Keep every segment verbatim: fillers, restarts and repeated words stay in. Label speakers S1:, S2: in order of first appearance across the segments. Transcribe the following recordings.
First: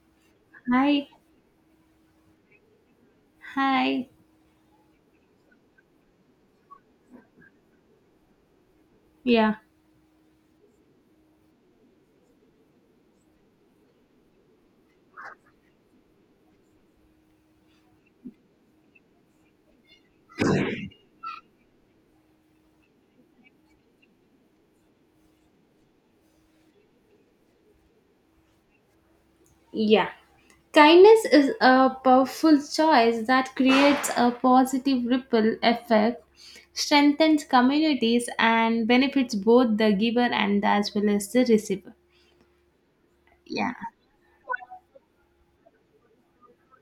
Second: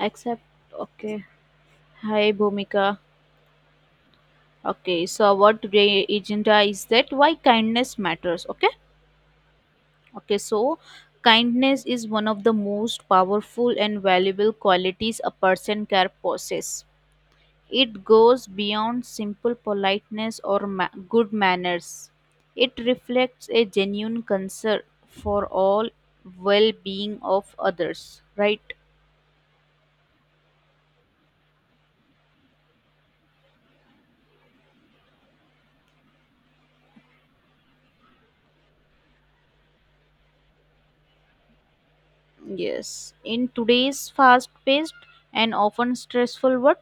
S1: Except,
S2: Hi,
S1: okay. Hi, Bhumika.
S2: hi.
S1: Okay, so what today agenda is that why kindness matters. Okay,
S2: Yeah.
S1: okay. So, kindness is one of the most powerful and valuable qualities a person can possess. It goes beyond simple politeness or ma- good manners. It reflects a genuine concern for all well-being of others. Right?
S2: Yeah. Kindness is a powerful choice that creates a positive ripple effect, strengthens communities, and benefits both the giver and as well as the receiver.
S1: Yes. In
S2: Yeah.
S1: today's fast-paced and often stressful world,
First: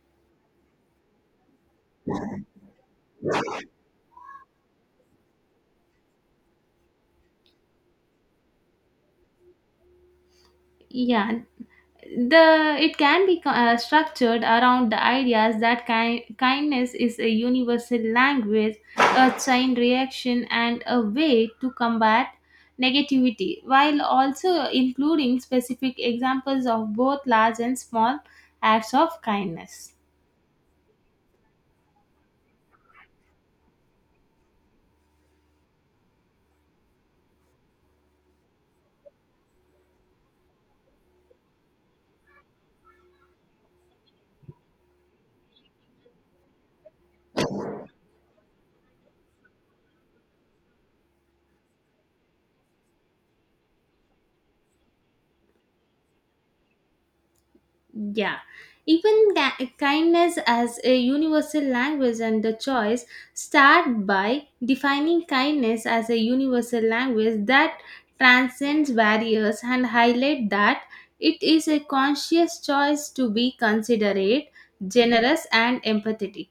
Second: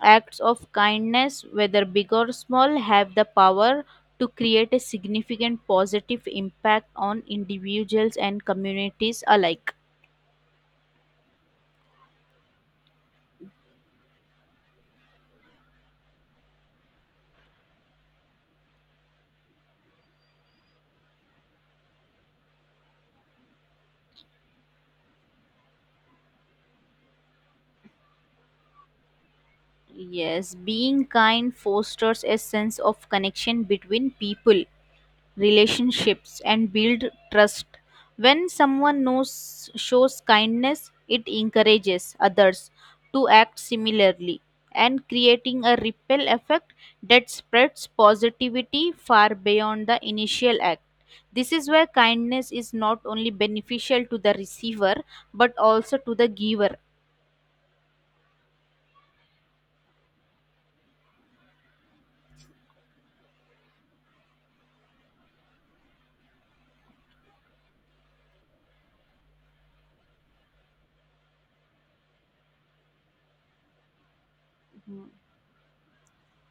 S1: acts of kindness, whether big or small, have the power to create a significant positive impact on individuals and communities alike.
S2: Yeah. the it can be uh, structured around the ideas that ki- kindness is a universal language, a chain reaction, and a way to combat negativity, while also including specific examples of both large and small acts of kindness.
S1: Yes, being kind fosters a sense of connection between people, relationships and build trust. When someone knows shows kindness, it encourages others to act similarly and creating a ripple effect that spreads positivity far beyond the initial act. This is where kindness is not only beneficial to the receiver but also to the giver.
S2: Yeah, even ga- kindness as a universal language and the choice, start by defining kindness as a universal language that transcends barriers and highlight that it is a conscious choice to be considerate, generous, and empathetic.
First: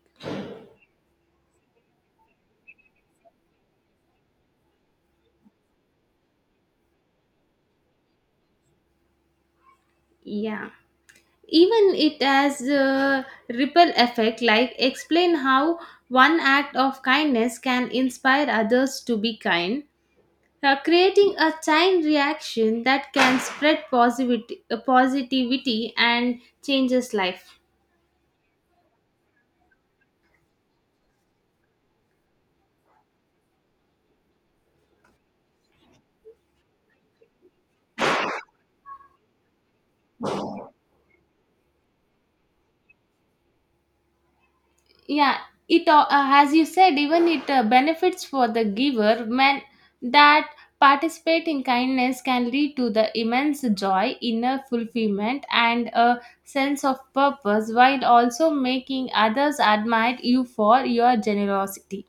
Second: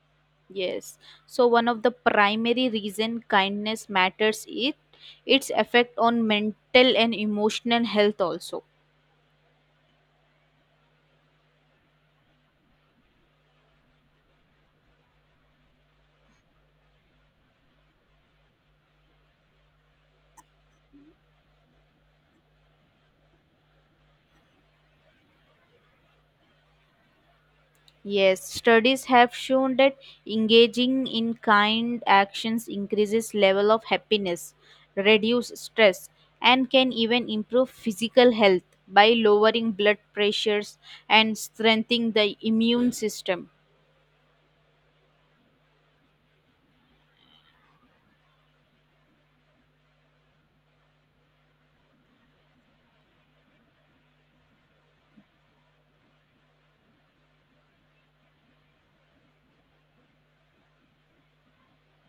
S1: Yes. So one of the primary reason kindness matters is its effect on mental and emotional health also.
S2: Yeah. Even it has a ripple effect, like explain how one act of kindness can inspire others to be kind, uh, creating a chain reaction that can spread positivity, uh, positivity and changes life.
S1: Yes, studies have shown that engaging in kind actions increases level of happiness, reduce stress and can even improve physical health by lowering blood pressures and strengthening the immune system.
S2: Yeah, it uh, as you said, even it uh, benefits for the giver, when that participate in kindness, can lead to the immense joy, inner fulfillment, and a sense of purpose, while also making others admire you for your generosity.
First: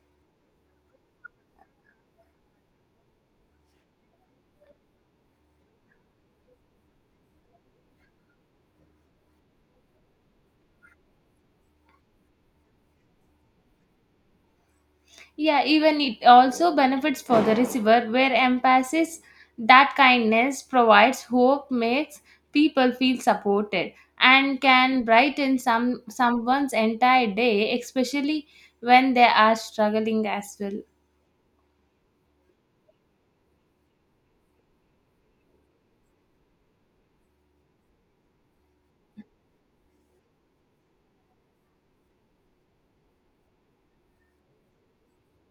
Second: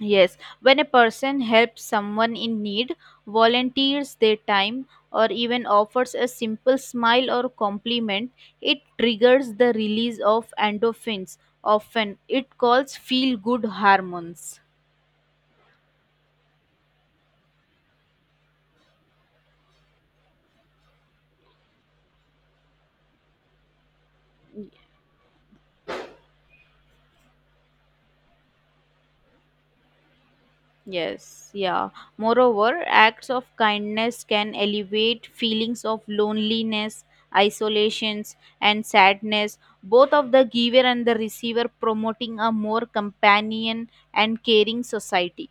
S1: Yes, when a person helps someone in need, volunteers their time, or even offers a simple smile or compliment, it triggers the release of endorphins. Often, it calls feel good hormones.
S2: Yeah, even it also benefits for the receiver, where emphasis that kindness provides hope, makes people feel supported, and can brighten some someone's entire day, especially when they are struggling as well.
S1: Yes, yeah. Moreover, acts of kindness can alleviate feelings of loneliness, isolations, and sadness, both of the giver and the receiver, promoting a more companion and caring society.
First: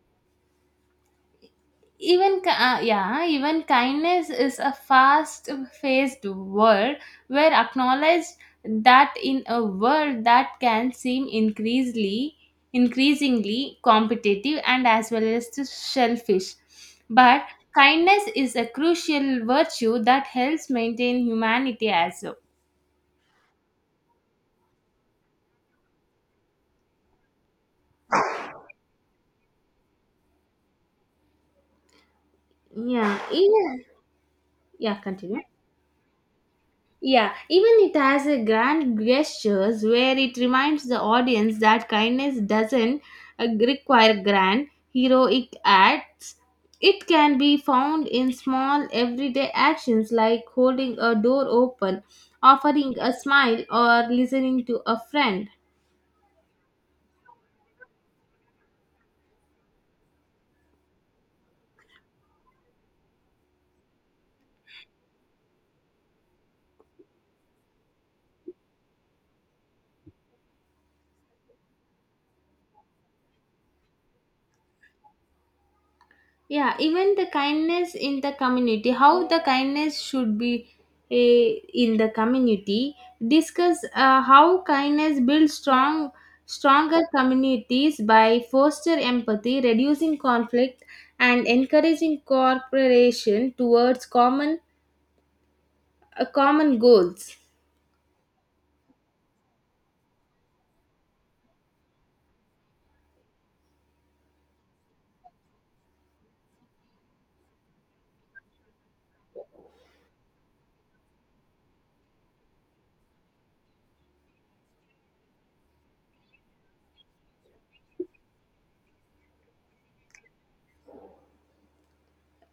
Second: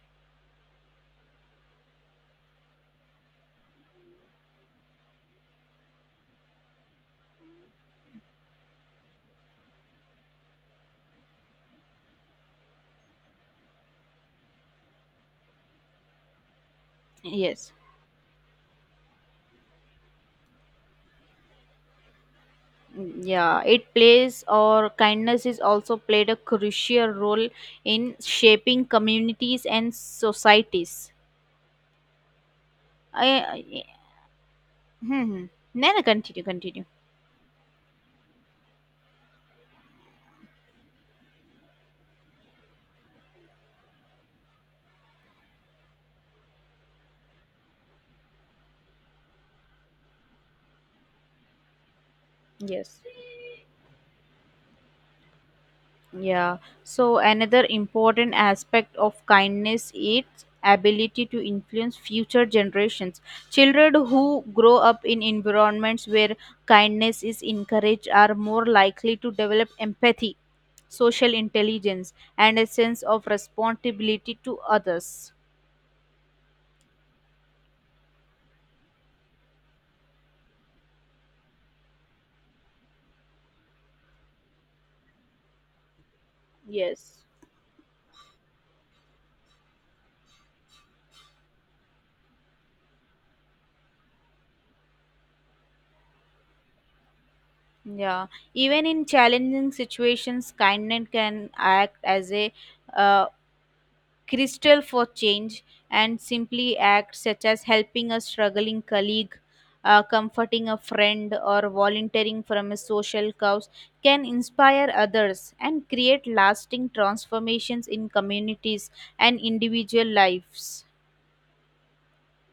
S2: Even ki- uh, yeah, even kindness is a fast-paced world where acknowledged that in a world that can seem increasingly increasingly competitive and as well as to selfish. But
S1: Yes.
S2: kindness is a crucial virtue that helps maintain humanity as well.
S1: Mm, yeah, it plays or kindness is also played a crucial role in shaping communities and societies.
S2: Yeah,
S1: I, I
S2: even yeah,
S1: hmm.
S2: continue.
S1: hmm. No, no, continue, continue.
S2: Yeah, even it has a grand gestures where it reminds the audience that kindness doesn't uh, require grand heroic acts. It can be found in small everyday actions like holding a door open, offering
S1: Yes.
S2: a smile, or listening to a friend.
S1: Yeah. So another important aspect of kindness is ability to influence future generations. Children who grow up in environments where kindness is encouraged are more likely to develop empathy, social intelligence, and a sense of responsibility to others.
S2: Yeah, even the kindness in the community, how the kindness should be, eh, in the community, discuss uh, how kindness builds strong stronger
S1: Yes.
S2: communities by foster empathy, reducing conflict, and encouraging cooperation towards common uh, common goals.
S1: Yeah. Even in challenging situations, kindness can act as a uh, Crystal for change and simply acts such as helping a struggling colleague, uh, comforting a friend, or volunteering from a social cause can inspire others and create lasting transformations in communities and individual lives.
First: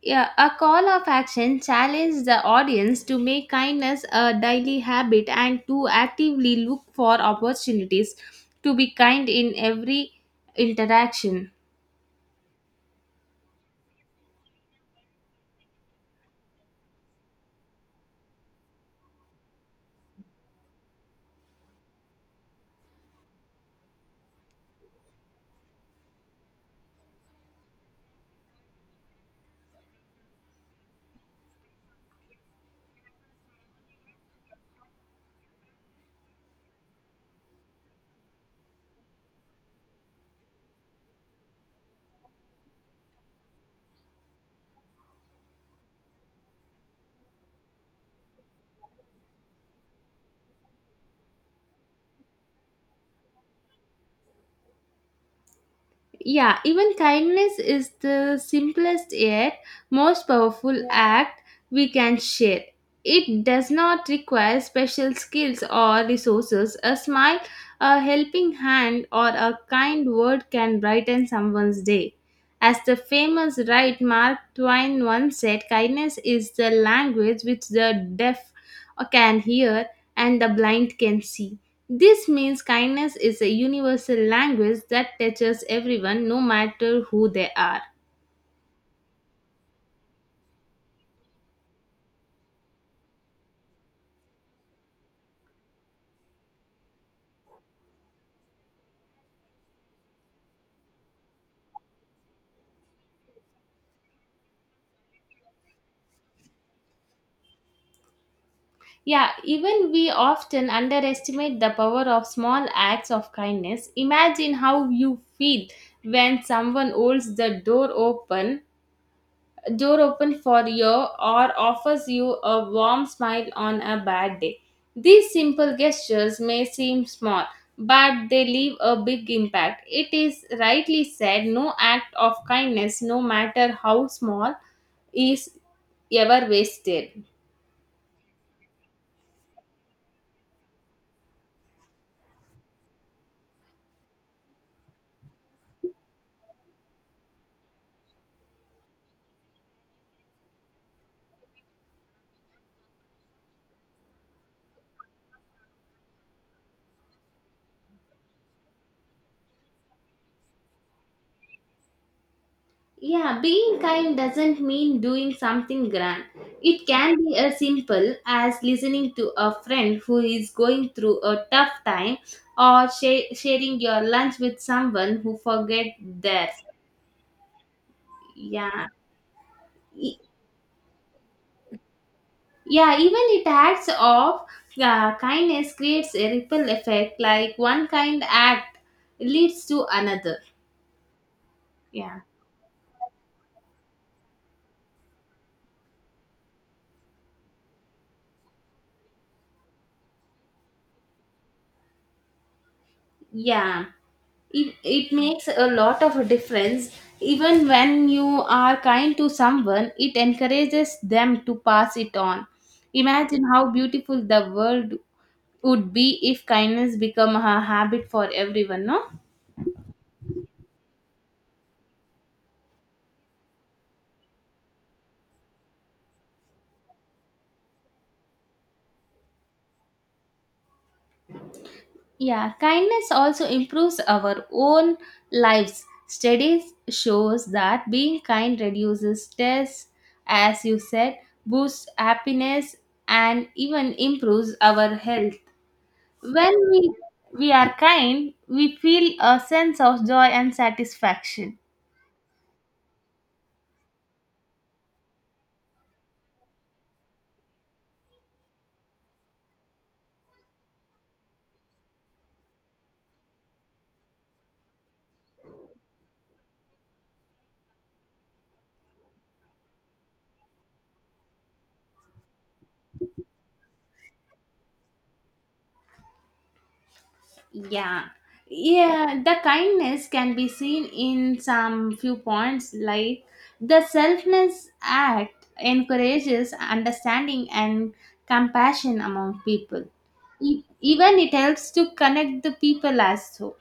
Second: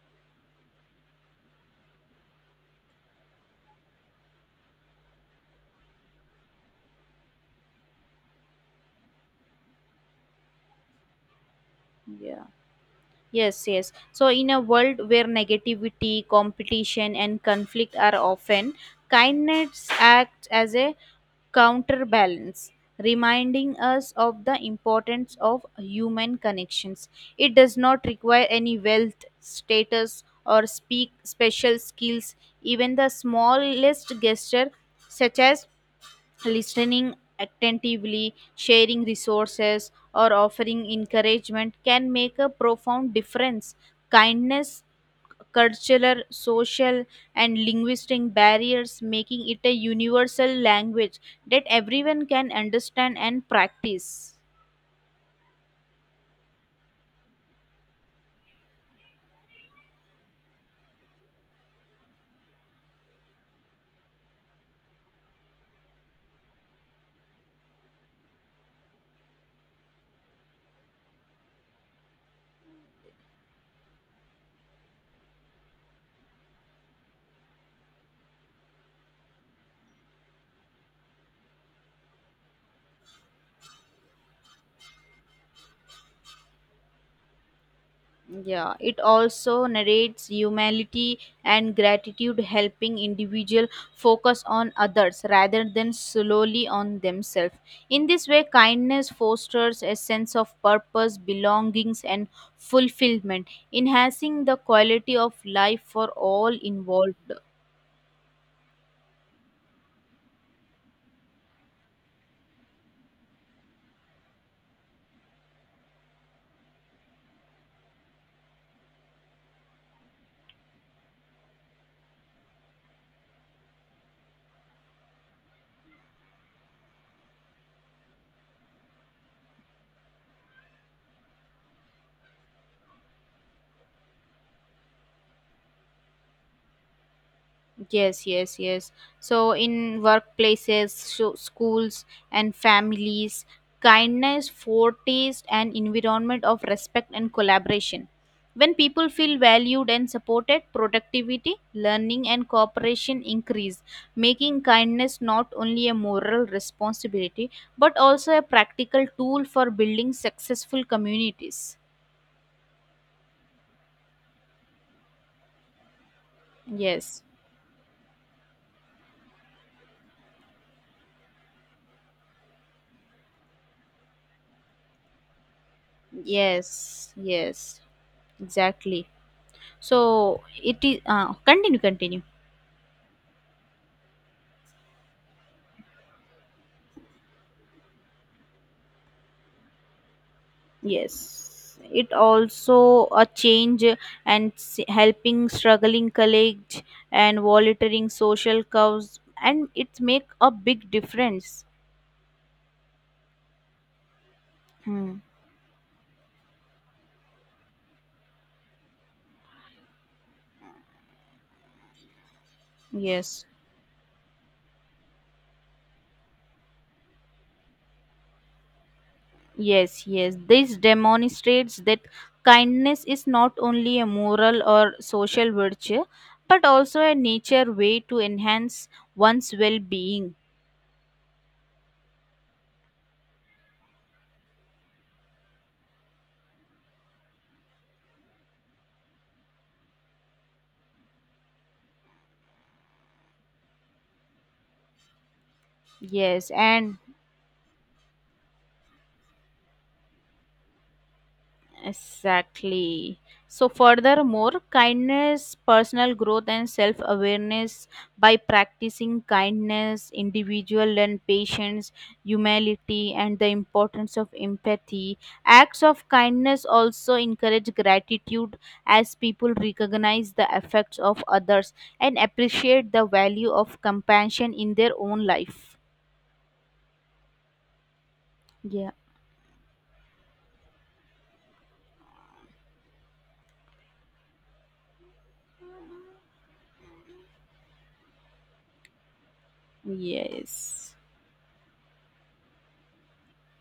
S2: Yeah, a call of action challenged the audience to make kindness a daily habit and to actively look for opportunities to be kind in every interaction.
S1: Yeah. Yes, yes. So, in a world where negativity, competition, and conflict are often, kindness acts as a counterbalance, reminding us of the importance of human connections. It does not require any wealth, status, or speak special skills. Even the smallest gesture, such as listening attentively, sharing resources, or offering encouragement, can make a profound difference. Kindness cultural, social, and linguistic barriers, making it a universal language that everyone can understand and practice.
S2: Yeah, even kindness is the simplest yet most powerful act we can share. It does not require special skills or resources. A smile, a helping hand, or a kind word can brighten someone's day. As the famous writer Mark Twain once said, kindness is the language which the deaf can hear and the blind can see. This means kindness is a universal language that touches everyone, no matter who they are.
S1: Yeah, it also narrates humanity and gratitude, helping individual focus on others rather than solely on themselves. In this way, kindness fosters a sense of purpose, belongings, and fulfillment, enhancing the quality of life for all involved.
S2: Yeah, even we often underestimate the power of small acts of kindness. Imagine how you feel when someone holds the door open door open for you, or offers you a warm smile on a bad day. These simple gestures may seem small, but they leave a big impact. It is rightly said, no act of kindness, no matter how small, is ever wasted.
S1: Yes, yes, yes. So, in workplaces, so schools, and families, kindness, foretaste, an environment of respect and collaboration. When people feel valued and supported, productivity, learning, and cooperation increase, making kindness not only a moral responsibility but also a practical tool for building successful communities.
S2: Yeah, being kind doesn't mean doing something grand. It
S1: Yes,
S2: can be as simple as listening to a friend who is going through a tough time, or sha- sharing your lunch with someone who forget theirs.
S1: yes, yes,
S2: Yeah.
S1: exactly.
S2: E-
S1: So it is uh, continue continue.
S2: Yeah, even it acts of uh, kindness creates a ripple effect, like one kind act leads to another.
S1: Yes, it
S2: Yeah.
S1: also a change and s- helping struggling colleagues and volunteering social cause and it make a big difference.
S2: Yeah. it, it
S1: Hmm.
S2: makes a lot of a difference. Even when you are kind to someone, it encourages them to pass it on.
S1: Yes,
S2: Imagine how beautiful the world would be if kindness become a habit for everyone. No,
S1: yes, yes. This demonstrates that kindness is not only a moral or social virtue, but also a nature way to enhance one's well-being.
S2: yeah, kindness also improves our own lives. Studies shows that being kind reduces stress, as you said, boosts happiness, and even improves our health.
S1: Yes,
S2: When we,
S1: and
S2: we are kind, we feel a sense of joy and satisfaction.
S1: exactly. So, furthermore, kindness, personal growth, and self awareness by practicing kindness, individual and patience, humility, and the importance of empathy. Acts of kindness also encourage gratitude as people recognize the effects of others and appreciate the value of compassion in their own life.
S2: Yeah.
S1: Yeah,
S2: Yeah, the kindness can be seen in some few points, like the selfless act encourages understanding and compassion among people. E-
S1: yes.
S2: Even it helps to connect the people as so.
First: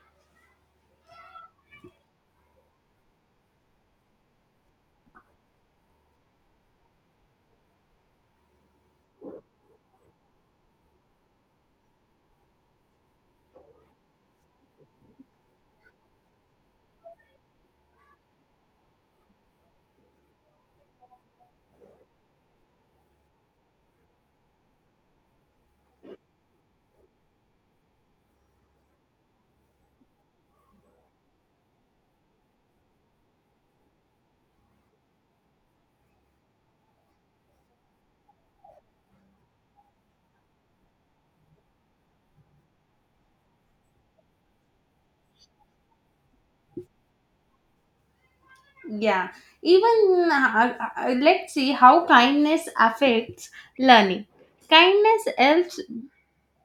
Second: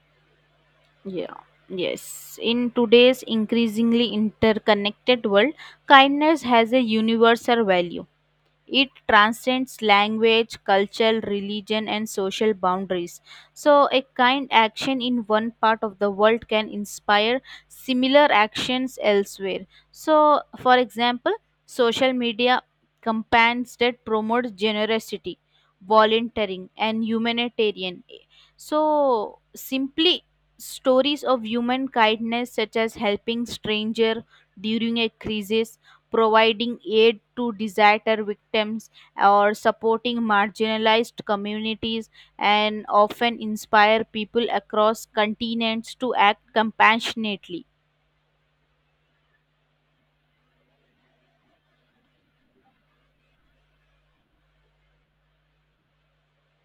S1: Yeah, yes. In today's increasingly interconnected world, kindness has a universal value. It transcends language, culture, religion, and social boundaries. So, a kind action in one part of the world can inspire similar actions elsewhere. So, for example, social media campaigns that promote generosity, volunteering, and humanitarian. So, simply stories of human kindness, such as helping stranger during a crisis, providing aid to disaster victims, or supporting marginalized communities and often inspire people across continents to act compassionately.
S2: Yeah, even uh, uh, let's see how kindness affects learning. Kindness helps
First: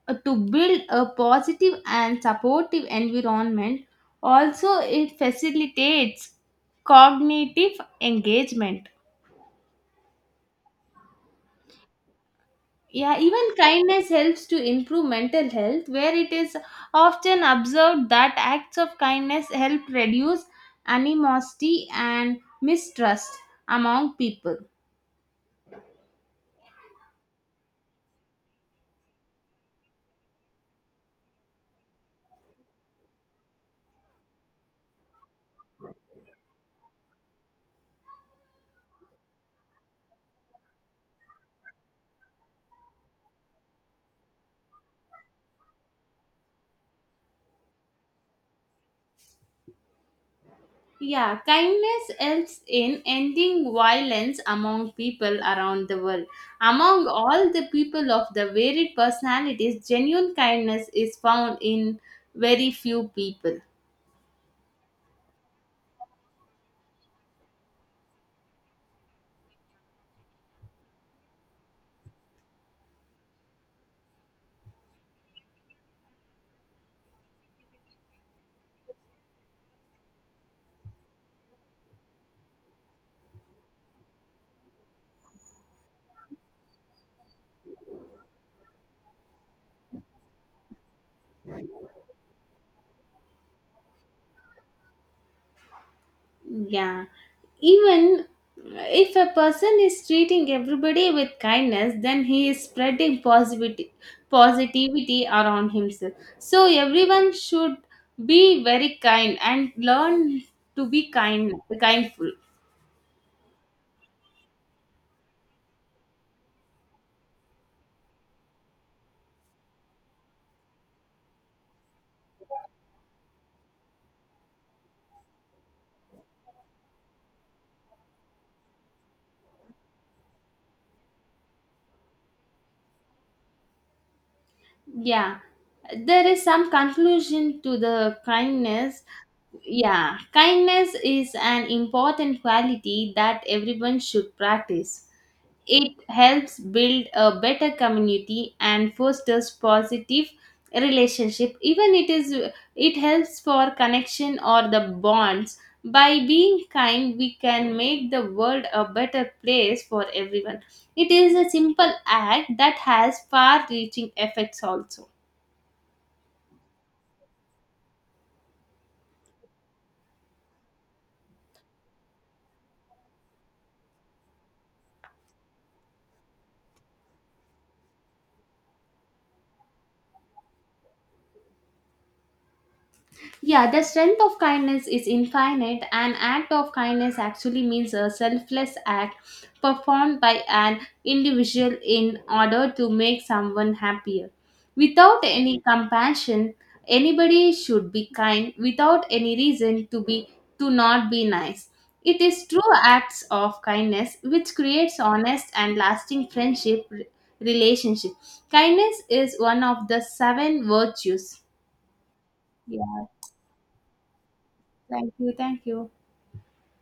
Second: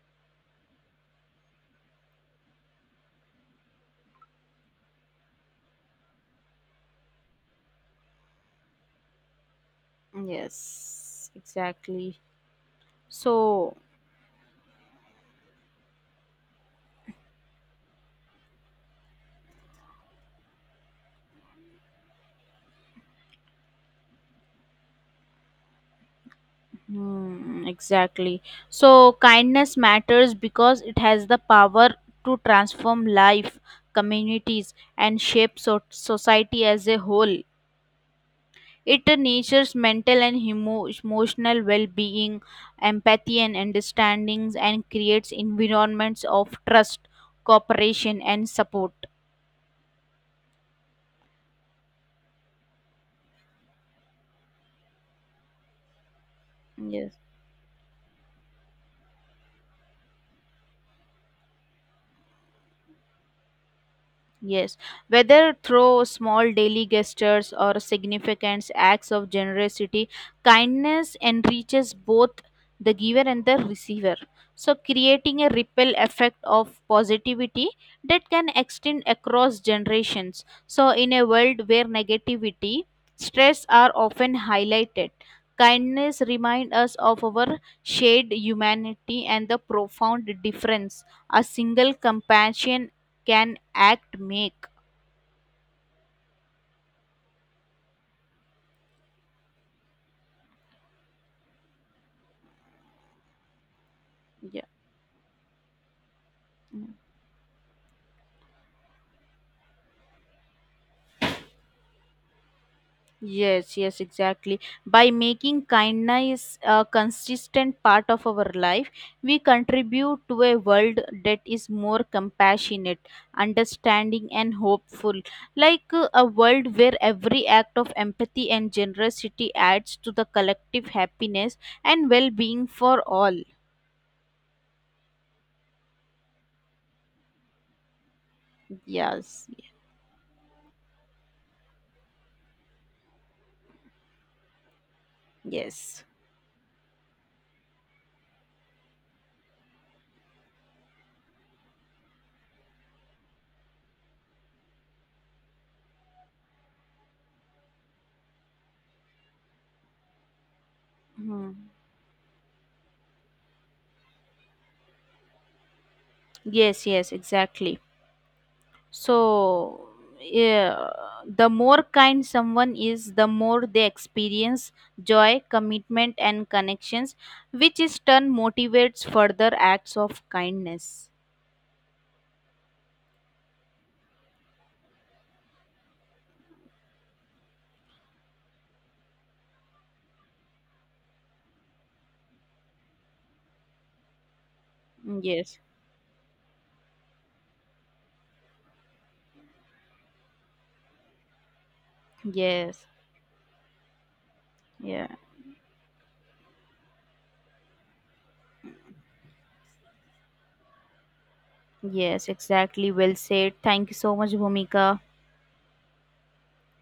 S2: uh, to build a positive and supportive environment. Also, it facilitates cognitive engagement.
S1: Yes, exactly.
S2: Yeah, even
S1: So
S2: kindness helps to improve mental health, where it is often observed that acts of kindness help reduce animosity and mistrust among people.
S1: hmm, exactly. So kindness matters because it has the power to transform life, communities and shape so- society as a whole. It nurtures mental and emo- emotional well-being, empathy and understandings, and creates environments of trust, cooperation, and support.
S2: Yeah, kindness helps in ending violence among people around the world. Among
S1: Yes.
S2: all the people of the varied personalities, genuine kindness is found in very few people.
S1: Yes, whether through small daily gestures or significant acts of generosity, kindness enriches both the giver and the receiver. So, creating a ripple effect of positivity that can extend across generations. So, in a world where negativity, stress are often highlighted, kindness reminds us of our shared humanity and the profound difference a single compassion can act make.
S2: Yeah, even if a person is treating everybody with kindness, then he is spreading positivity,
S1: Yeah,
S2: positivity around himself. So,
S1: mm.
S2: everyone should be very kind and learn to be kind, kindful.
S1: Yes, yes, exactly. By making kindness a consistent part of our life we contribute to a world that is more compassionate, understanding and hopeful, like uh, a world where every act of empathy and generosity adds to the collective happiness and well-being for all.
S2: Yeah, there is some conclusion to the kindness.
S1: Yes,
S2: Yeah, kindness is an important quality that everyone should practice. It
S1: yes.
S2: helps build a better community and fosters positive relationship. Even it is it helps for connection or the bonds. By being kind, we can make the world a better place for everyone. It is
S1: Hmm.
S2: a simple act that has far-reaching effects also.
S1: Yes, yes, exactly. So, yeah, the more kind someone is, the more they experience joy, commitment, and connections, which is turn motivates further acts of kindness.
S2: Yeah, the strength of kindness is infinite. An act of kindness actually means a selfless act performed by an individual in order to make someone happier.
S1: Mm,
S2: Without
S1: yes,
S2: any compassion, anybody should be kind without any reason to be to not be nice. It is true
S1: yes,
S2: acts of kindness which creates
S1: yeah,
S2: honest and lasting friendship re- relationship. Kindness is one of the seven virtues.
S1: yes, exactly.
S2: Yeah.
S1: Well said. Thank you so much, Bhumika.
S2: Thank you. Thank you.